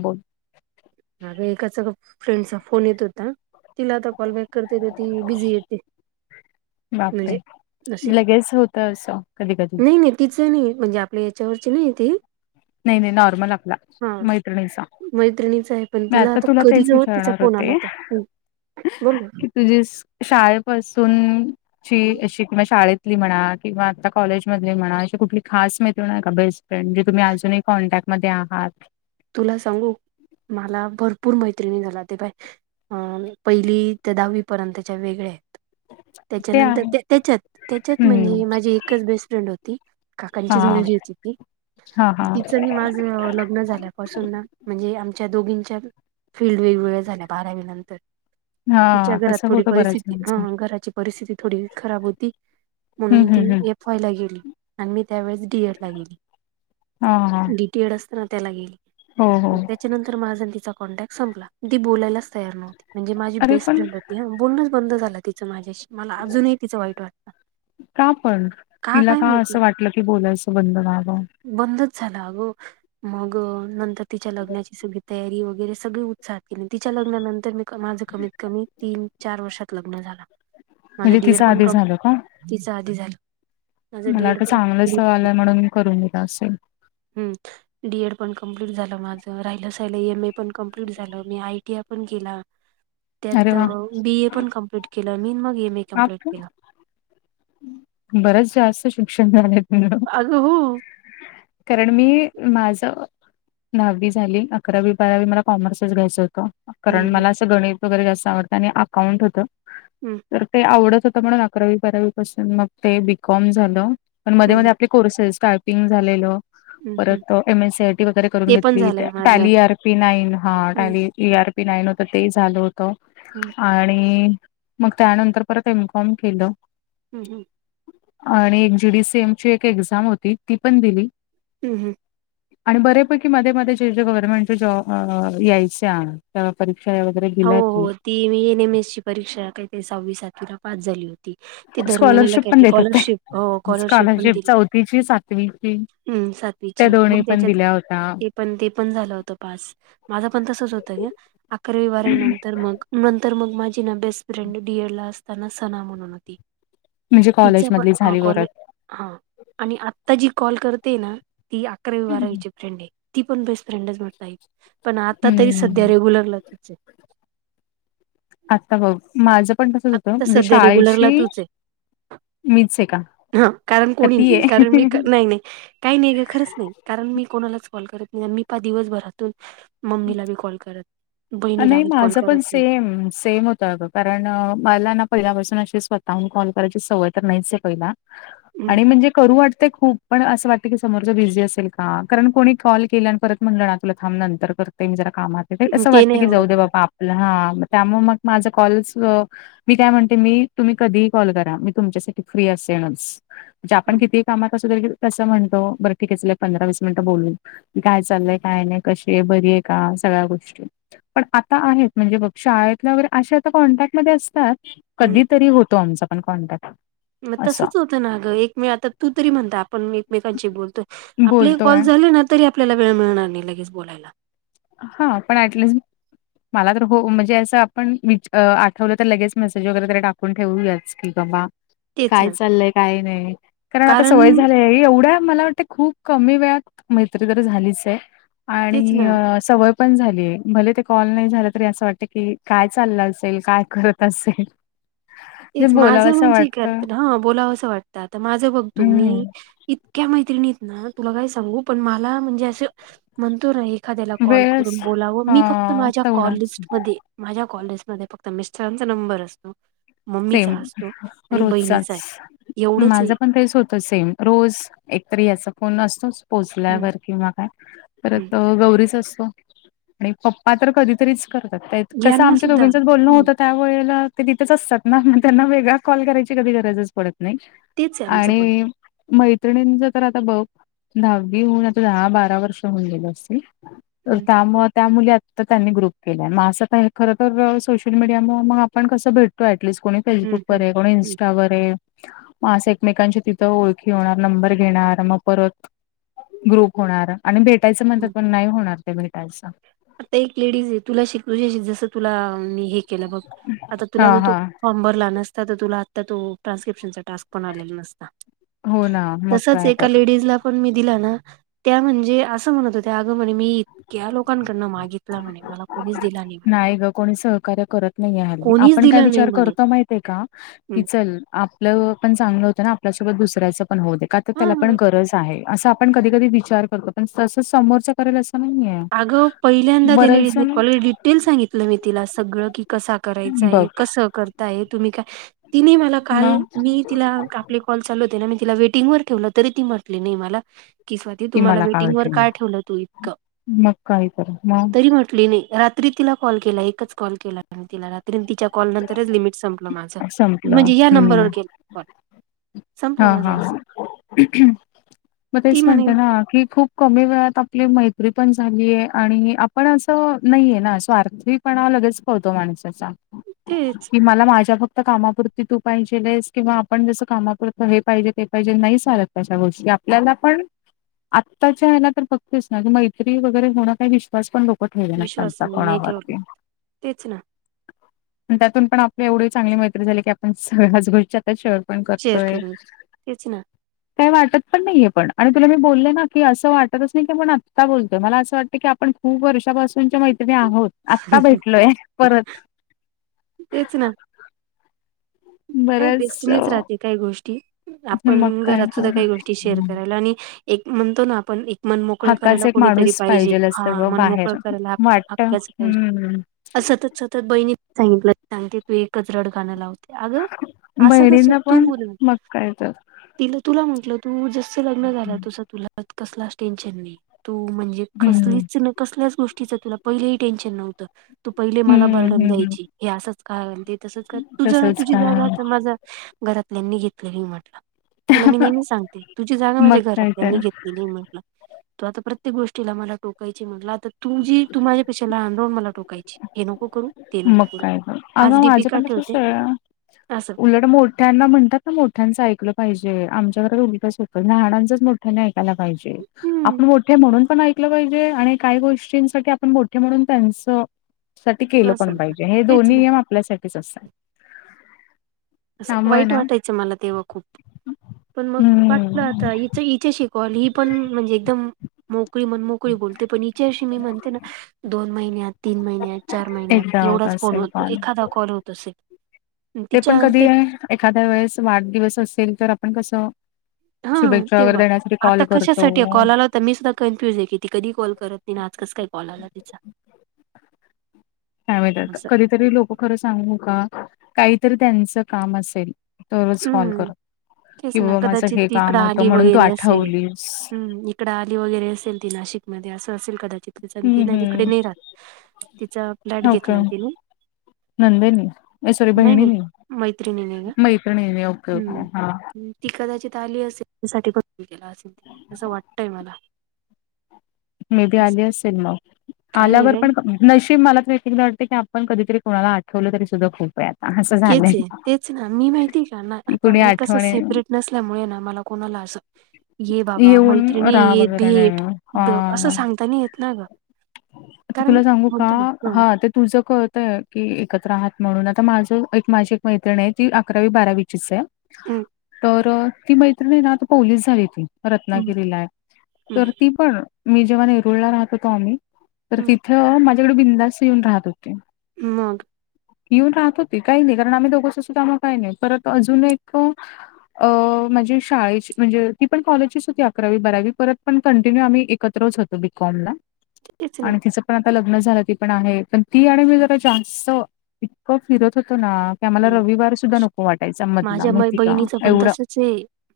बोल. माग एकाचा, फ्रेंडचा फोन येत होता. तिला आता कॉल बॅक करतें तरं ती बिझी येते. बापरे! म्हणजे असे लगेच होतं असं कधीं कधीं. नाही नाही तिचं नाहीं, म्हणजे आपल्या याच्यावरची नाहीं ती. नाहीं नाहीं, नॉर्मल आपला, हा मैत्रिणीचा‌ मैत्रिणीच आहे पण मी तिला आता तुला कधी तेचं नव्हत तिचा विचारणार फोन आला होतें. होता हम्म बोल ना तुझी शाळेपासून ची, अशी किंवा शाळेतली म्हणा, किंवा आता कॉलेज मधंली म्हणा, अशी कुठली खास मैत्रिण आहे कां बेस्ट जे तुम्हीं अजूंनही कॉन्टॅक्टमध्ये आहात. तुला सांगू मला भरपूर मैत्रिणी झाला ते बाय अ पहिली ते दहावी पर्यंतच्या वेगळया आहे ते त्यांच्यानंतर, आहे त्यांच्यांत, त्यांच्यांत हम्म म्हणजे माझी एकचं बेस्ट फ्रेंड होती. हा काकांचीच मुलगी होती ती हा हा तिचं माझं लग्नं झालं पासुन ना म्हणजे आमच्या दोघींच्या फील्ड वेगवेगळ्या झाल्या बारावी नंतर. तिच्या हा घरात तसं थोडी होतं बऱ्याच परिस्थिती जणांचं हं हं घराची परिस्थिती थोडी खराब होती हम्म म्हणूंन ती हम्म हम्म एक वायला गेलीं, आणि मी त्यावेळेस डी, एड ला गेलीं. ह हा टी एड असताना त्याला गेली. हो हो त्याच्यानंतर माझा तिचा कॉन्टॅक्ट संपला ती बोलायलाच तयार नव्हती, म्हणजे माझी अरे बेस्ट पण फ्रेंड बोलणंच बंद झालं तिचं माझ्याशी मला अजूंनही तिचं वाईट वाटतं. कां पणं का तिला काय कां माहिती असं वाटलं की बोलायचं बंद व्हावं. बंदच झाला अगो मंग नंतर तिच्या लग्नाची सगळी तयारी वगैरे सगळें उत्साहात केली तिच्या लग्नानंतर मी माझं कमीत कमी. तीनं चार वर्षात लग्नं झालं माझं म्हणजे डीएड तिचं पणं आधी क झालं का? तिचं आधी झालं. माझं मला डीएड आता पण चांगलं स्थळं आलं, म्हणूंन मी करूंन दिला असेल. हम्म, डी एड पणं कम्प्लीिट झालं माझं राहिलंसाहिलं एम ए पणं कम्प्लीट झालं मी आय टी आय पणं केलां. अरे त्यात, वा! बी ए पणं कमप्लीट केलं मी मंग एम ए कमप्लीट आप केलं. बरंच जास्तं शिक्षणं झालंय तुझं. अगं हो कारणं मी माझं. दहावी झालीं, अकरावी बारावी मला कॉमर्सच घ्यायंच होतं हम्म कारणं हम्म मला असं गणितं वगैरे जास्तं आवडतं आणि अकाउंट होतं. हम्म तरं ते आवडतं होतं, म्हणूंन अकरावी, बारावी पासून मग ते बीकॉम झालं. पणं मध्यें हम्म मध्यें आपले कोर्सेस कांयपिंग झालेलं हम्म हम्म. परंत एम एस सीआर टी वगैरें करूंन ते पण घेतली झालंय माझं टॅली आर पी नाईन हां हम्म Tally E R P nine होतं ते झालं होतं हम्म आणि मंग त्यांनंतर परंत एम्कॉर्म केलं हम्मं हमं आणि एक जीडीसी एम ची एक एक्झांम होती ती पणं दिली हम्मं हम्मं आणि बरेपैकी मध्यें मध्यें जे जे गव्हर्नमेंटचे जॉब यांयचे परीक्षा वगैरें हो दिल्यांतं की हो ती मी एन एम एस ची परीक्षा कांहीं ते सहावी सातवीला पास झालीं होती. ते दरं महिन्यांला स्कॉलरशिप कायं पण ते देत होते स्कॉलरशिप हो स्कॉलरशिप पणं दिली चौथीची सातवीची हम्मं त्या सातवीची दोन्ही मंग पण त्यांच्यात दिल्या होत्या ते पणं ते पणं झालं होतं पास माझं पणं तसंच होतं गं अकरावी बारावीनंतर मंग नंतर मंग माझी नां बेस्ट फ्रेंड डिअर लां असतांना सणां म्हणूंन होती. म्हणजे कॉलेज मधंली झालीं वरतं हां आणि आतां जी कॉल करते नां ती अकरावी हम्म बारावीची फ्रेंड आहे ती पणं बेस्ट फ्रेंडचं म्हणतं पणं आतां तरी संध्या रेग्युलरलाचचं आता बघ माझं पण तसच होतं आत्ता म्हणजे सध्या रेग्युलरला शाळेची तूच आहे. मीच आहे का हा कारण का कोणी ती नाही, कारण मी आहे नाही नाही. काही नाही का खरंच नाही, कारण मी कोणालाच कॉल करत नाही आणि मी पहा दिवसभरातून मम्मीला बी कॉल करत बहिणीला नाही बी कॉल माझं करत पण नाही सेम, सेम होतं अगं. कारण मला ना पहिल्यापासून अशी स्वतःहून कॉल करायची सवय तर नाहीच आहे पहिला. हम्म. आणि म्हणजे करू वाटते खूप पण असं वाटतं की समोरचा बिझी असेल का? कारण कोणी कॉल केला आणि परत म्हणलं ना तुला थांब नंतर करते, मी जरा कामात असं ते वाटतं नाही की आवडत जाऊ दे मला बाबा आपला हा त्यामुळं मग माझं कॉलचं मी काय म्हणते, मी तुम्ही कधीही कॉल करा, मी तुमच्यासाठी फ्री असेनच. म्हणजे आपण हम्म. कितीही कामात असलो की कसं म्हणतो, बरं ठीक आहे चला पंधरा वीस मिनिटं बोलू. काय चाललंय, काय नाही कशी आहे, बरी आहे का, सगळ्या गोष्टी. पण आता आहेत, म्हणजे बघ शाळेतल्या वगैरे अशा तर कॉन्टॅक्टमध्ये असतात. हम्म. कधीतरी होतो आमचा पण कॉन्टॅक्ट. मग असं. तसच होतं ना गं, एकमे आता तू तरी म्हणता आपण एकमेकांशी बोलतोय आपलेही बोलतोय. कॉल झाले ना, तरी आपल्याला वेळ मिळणार नाही लगेच बोलायला. हा पण ऍटलीस्ट मला तर हो, म्हणजे असं आपण आठवलं तर लगेच मेसेज वगैरे तर टाकून ठेवूयाच. की बाबा, तेच काय ना चाललय, काय नाही, कारण आता सवय झाले एवढ्या मला वाट खूप कमी वेळात मैत्री तर झालीच आहे, तेच आणि ना अ सवय पण झालीए. भले ते कॉल नाही झाला तरी असं वाटत की, काय चाललं असेल? काय करत असेल. तेच म्हणजे माझं बोलावसं म्हणजे, वाटतं. ह बोलावं असं वाटतं आता माझं बघ तु हं. मी इतक्या मैत्रिणी आहे ना, तुला काय सांगू, पण मला म्हणजे असं म्हणतो ना एखाद्याला कॉल वेळच करून बोलावं, अ मी फक्त माझ्या तेवढा कॉल लिस्टमध्ये माझ्या कॉललिस्ट मध्ये फक्त मिस्टरांचा नंबर असतो. सेम, मम्मीचा असतो आणि बहिणीचा रोजचाच आहे एवढंच आहे माझं पण तेच होत. त सेम रोज एकतरी याचा फोन असतोच हम्म, पोचल्यावर किंवा हम्म. परत अ गौरीचा असतो आणि पप्पा तर कधीतरीच कर तात, कसं यांना आमच्या सुद्धा दोघींचच बोलणं हम्म, होतं त्या वेळेला ते तिथेच असतात. ना, मग त्यांना वेगळा कॉल करायची कधी गरजच पडत नाही तेच आहे आमचं पण आणि मैत्रिणींच तर आता बघ, दहावी होउन आता दहा बारा वर्ष होऊन गेलं असतील. अ हम्म त्या मग त्या मुली आता त्यांनी ग्रुप केलाय, मग असं काय खरं तर सोशल मीडियामुळं मग आपण कसं भेटतो स कोणीे हम्म फेसबुकवर हम्म आहे कोणी इंस् हम्म वरे मग असं एकमेकांची तिथं ओळखी होणार, नंबर घेणार मग परत ग्रुप होणार आणि भेटायचं म्हणतात हम्म पण नाही होणार ते भेटायचं. आता एक लेडीज आहे, तुला शिकवेल जसं तुला मी हे केलं बघ आता तुला हा ज तो हा फॉर्म भरला नसता तर तुला आता तो ट्रानस्क्रिप्शनचा टास्क पण आलेला नसता. हो ना मग तसच काय तर एका लेडीज ला पण मी दिला ना, त्या म्हणजे असं म्हणत होत्या, आग म्हणे मी इतक्या लोकांकडनं मागित तला म्हणे, मला कोणीच दिला नाही. म्हणतो नाही ग कोणी सहकार्य करत नाहीये हल्ली, कोणीच आपण काय दिलं नाही विचार म्हणे करतो माहित आहे का? की हम्म. चल आप आपलं पण चांगलं होतं ना आपल्यासोबत दुसऱ्याचं पण होउदे, का तर त्याला पण हा गरज आहे असं आ पण कधी कधी विचार करतो पण तसं समोरचं करेल असं नाहीये. अगं पहिल्यांदा त्या बरेच लेडीजने जण कॉल डिटेल सांगितलं मी तिला सगळं की कसा करायच आहे, बघ कस करताय तुम्ही काय तिने मला काल मग मी तिला आपले कॉल चालू होते ना, मी तिला वेटिंग वर ठेवलं तरी ती म्हटली नाही मला की स्वीती तु मला काय वेटंगर होते का नाही ठेवलं तू इतकं. मग काय करूत मान. कुठली मी रात्री तिला कॉल केला एकच कॉल केला मी तिला रात्री तिच्या कॉल नंतरच लिमिट संप माझा संपलं म्हणजे या हम्म नंबरवर केला कॉल. संपला हा हा माझा असं मग ती तेच म्हणे म्हणते ना की खूप कमी वेळात आपली मैत्री पण झालीये आणि आपण असं नाहीये ना स्वार्थी पणा लगेच कळतो माणसाचा. तेच कि मला माझ्या फक्त कामापुरती तू पाहिजेलेस किंवा आपण जस कामा पु हे पाहिजे ते पाहिजे नाही चालत तश्या गोष्टी आपल्याला पण आत्ताच्या याला तर फक्तीस नाग मैत्री वगैरे होणं काही विश्वास पण लोक विश्वास [unintelligible] कोणा नाही ठेवला वरती. तेच ना आणि त्यातून पण आपली एवढी चांगली मैत्री झाली की आपण सगळ्याच गोष्टी आता शेअर पण शेअर करतोय. करून तेच ना. काय वाटत पण नाहीये पण आणि तुला मी बोलले ना की असं वाटतच नाही की आपण आत्ता बोलतोय मला असं वाटत की आपण खूप वर्षपासूनच्या मैत्रिणी आहोत. आत्ता भेटलोय परत तेच ना. काय बरंच अ, बेस्टीनीच राहते काही गोष्टी. मग आपण काय घरात सुद्धा तर काही गोष्टी शेअर करायला आणि एक म्हणतो ना आपण एक मनमोकळं करायला हक्काचा एक कोणीतरी माणूस पाहिजे पाहिजेल हा असतं ग मनमोकळं बाहेर करायला हक्या वाटत हक्याच हम्म पाहिजे. सतत सतत बहिणी सांगितलं सांगते तू एकच रड गान लाव अगं असं कसं बहिणींना तू पण बोल. मग काय तर तिले तुला म्हटलं तू जस लग्न झालं तसं तुला यात कसलाच टेन्शन नाही तू म्हणजे हम्म कसलीच न कसल्याच गोष्टीच तुला पहिलेही टेन्शन नव्हतं तू पहिले मला हम्म बर्डन हम्म द्यायची हे असंच का अनि ते तसच का तुझ तसच तुझी जागा काय आता माझा घरातल्यांनी घेतलेली ये म्हटलं. तिला मी नेहमी सांगते तुझी जागा मग माझ्या काय घरातल्यांनी तर घेतलेली म्ह टल तु आता प्रत्येक गोष्टीला मला टोकायची म्हटल आत तर तू जी तू माझ्या माझ्यापेक्षा लहान राहून तू मला टोकायची हे नको करू ते ते मग नको करू काय तर हाच अगं डी पी माझं का पण ठेवते तसच आहे असं. उलट मोठ्यांना म्हणतात ना मोठ्यांचं ऐकलं पाहिजे आमच्या घरात उलटंच होतं लहानांचंच मोठ ठ्याने ऐकायला पाहिजे हम्म आपण मोठे म्हणून पण ऐक ऐकलं पाहिजे आणि काही गोष्टींसाठी आपण मोठे म्हणून त्यांच साठी केलं पण असं पाहिजे हे तेच दोन्ही ना. नियम आपल्यासाठीच असतात. असं त्यामुळे वाईट ना वाटायचं मला तेव्हा खूप पण मग वाटलं हम्म आता इच इच्याशी कॉल ही पण म्हणजे एकदम मोकळी म्हण मोकळी बोलते पण इच्याशी मी म्हणते ना दोन महिन्यांत तीन महिन्यात चार महिन्यात एकदा होत एवढाच फोन असेल होतो पण एखादा कॉल होत असेल म तिच्या ते आहे एखाद्या वेळेस वाढदिवस असेल तर आपण कसं हा शुभेच्छा वगैरे तेव्हा देण्यासाठी आता कॉल करतो कशासाठी कॉल आला होत त मी सुद्धा कन्फ्युज आहे की ती कधी कॉल करत नाही आणि आज कस काय कॉल आला तिचा. काय माहीत आता असं. कधीतरी लोक खरं सांगू का काहीतरी त्यांचं काम असेल तरचं कॉल हम्म कर तेच कि ना बाबा माझं कदाचित हे ती इकडं काम होतं आली म्हणून तू आठवलीस. इकड आली वगैरे असेल ती नाशिकमध्ये असं असेल कदा चिंत तिच ती हम्म ना तिकडे हम्म नाही राहात तिचा फ्लॅट घेतलाय तिने नंदेनी नाही सॉरी नाही नाही बहिणीनी मैत्रिणीने ग मैत्रिणीनी हम्म ती कदाचित आली असेल त्या साठी [unintelligible] केला असेल तिने असं वाटतय मला. नाही ती आली असेल मग काही नाही आल्यावर काय पण क नशीब मला एक एकदा वाटतं की आपण कधीतरी कोणाला आठवलं तरी सुद्धा खूप ये. केचे तेच ना मी माहितीय का ना की आता कुणी मी कसं आठवणे सेपरेट नसल्यामुळे ना मला कोणाला असं ये बाबा येऊन मैत्रिणी राहा येत वगैरे नाही भेट, द असं हा. सांगता नही येत ना ग. आता कारण तुला सांगू का म्हणतो ना हा ते तुमचं कळतय की एकत्र आहात म्हणून, आता माझ एक माझी एक मैत्रिणी आहे, ती अकरावी बारावीचीच आहे. हं, तर ती मैत्रिणी ना, आता पोलीस झाली ती. हं, रत्नागिरीलाय हं, तर ती पण, मी जेव्हा नेरुळला राहत होतो आम्ही. तर हं, तिथं माझ्याकडे बिंधास येऊन राहत होती. मग! येऊन राहत होती काही नाही, कारण आम्ही दोघंच असूत आम्हा काही नाही, परत अजून एक अ माझी शाळेची म्हणजे, ती पण कॉलेजचीच होती अकरावी बारावी, परत पण कंटिन्यू आम्ही एकत्रच होत बीकॉम ला तेच ना आणि तिच पण आता लग्न झालं ती पण आहे, पण ती आणि मी जरा जास्त इतकं फिरत होतो ना. कीं आम्हाला हं. रविवार सुद्धा नको वाटायचा मधला, माहिती का एवढं. चे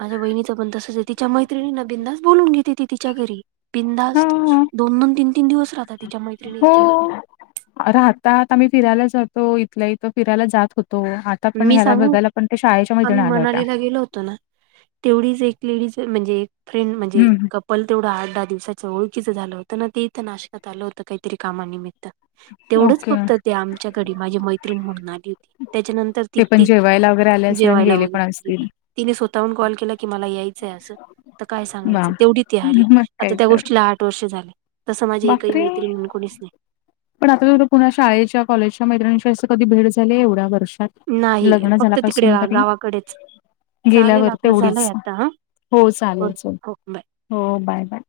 माझ्या वहिणीचं पण तसच हे, तिच्या मैत्रिणी ना बिनंदास बोलून घेती ती तिच्या घरी. बिंधास्त हां. दोन, दोन तीन, तीन दिवस राहतात तिच्या मैत्रिणी तिच्याक हो. राहतात आम्ही फिरायला जातो, इथल्या इथ फिरायला जात होतो आ ता पण मी ह्याला सांगू बघायाला पण ते शाळेच्या मैत्रीनि आम्ही आल्या होत्या. मनालीला गेलो होतो ना तेवढीचं एक लेडिज म्हणजे, फ्रेंड म्हणजे, हम्म. कप पल तेवढं आठ दहा दिवसाच, ओळखीच झालं होतं ना ते इथं नाशकात आलं होतं, काहीतरी कामानिमित तेवढंच ओके. फक्त, ते आमच्या घडी माझी मैत्रीण म्हणून आली होती त्याच्यानंत ती ते पण ती जेवायला वगैरे आले असेल आणि जेवायला गेले पण वगैरे, असतील तिने स्वतःहून कॉल केला की मला यायचंय असं. त काय सांगायच, वा तेवढी ती आली मग आता काय त्या तर. गोष्टीला ला आठ वर्ष झाले, तसं माझ एकही बापरे! मैत्रीन म्हणून कोणीच नाही. पण आता सुुधा पुन्हा, शाळेच्या, कॉलेजच्या, मैत्रीनीशी असं कधी भेट झाली एवढ्या वर्षात. नाही, लग्न फक्त झाल्यापासून तिकडे तरी गावाकडेच. चालेल गेल्यावर आपला तेवढीच, झालाय आता हा हो चालेल चल हो, बाय हो बाय, बाय.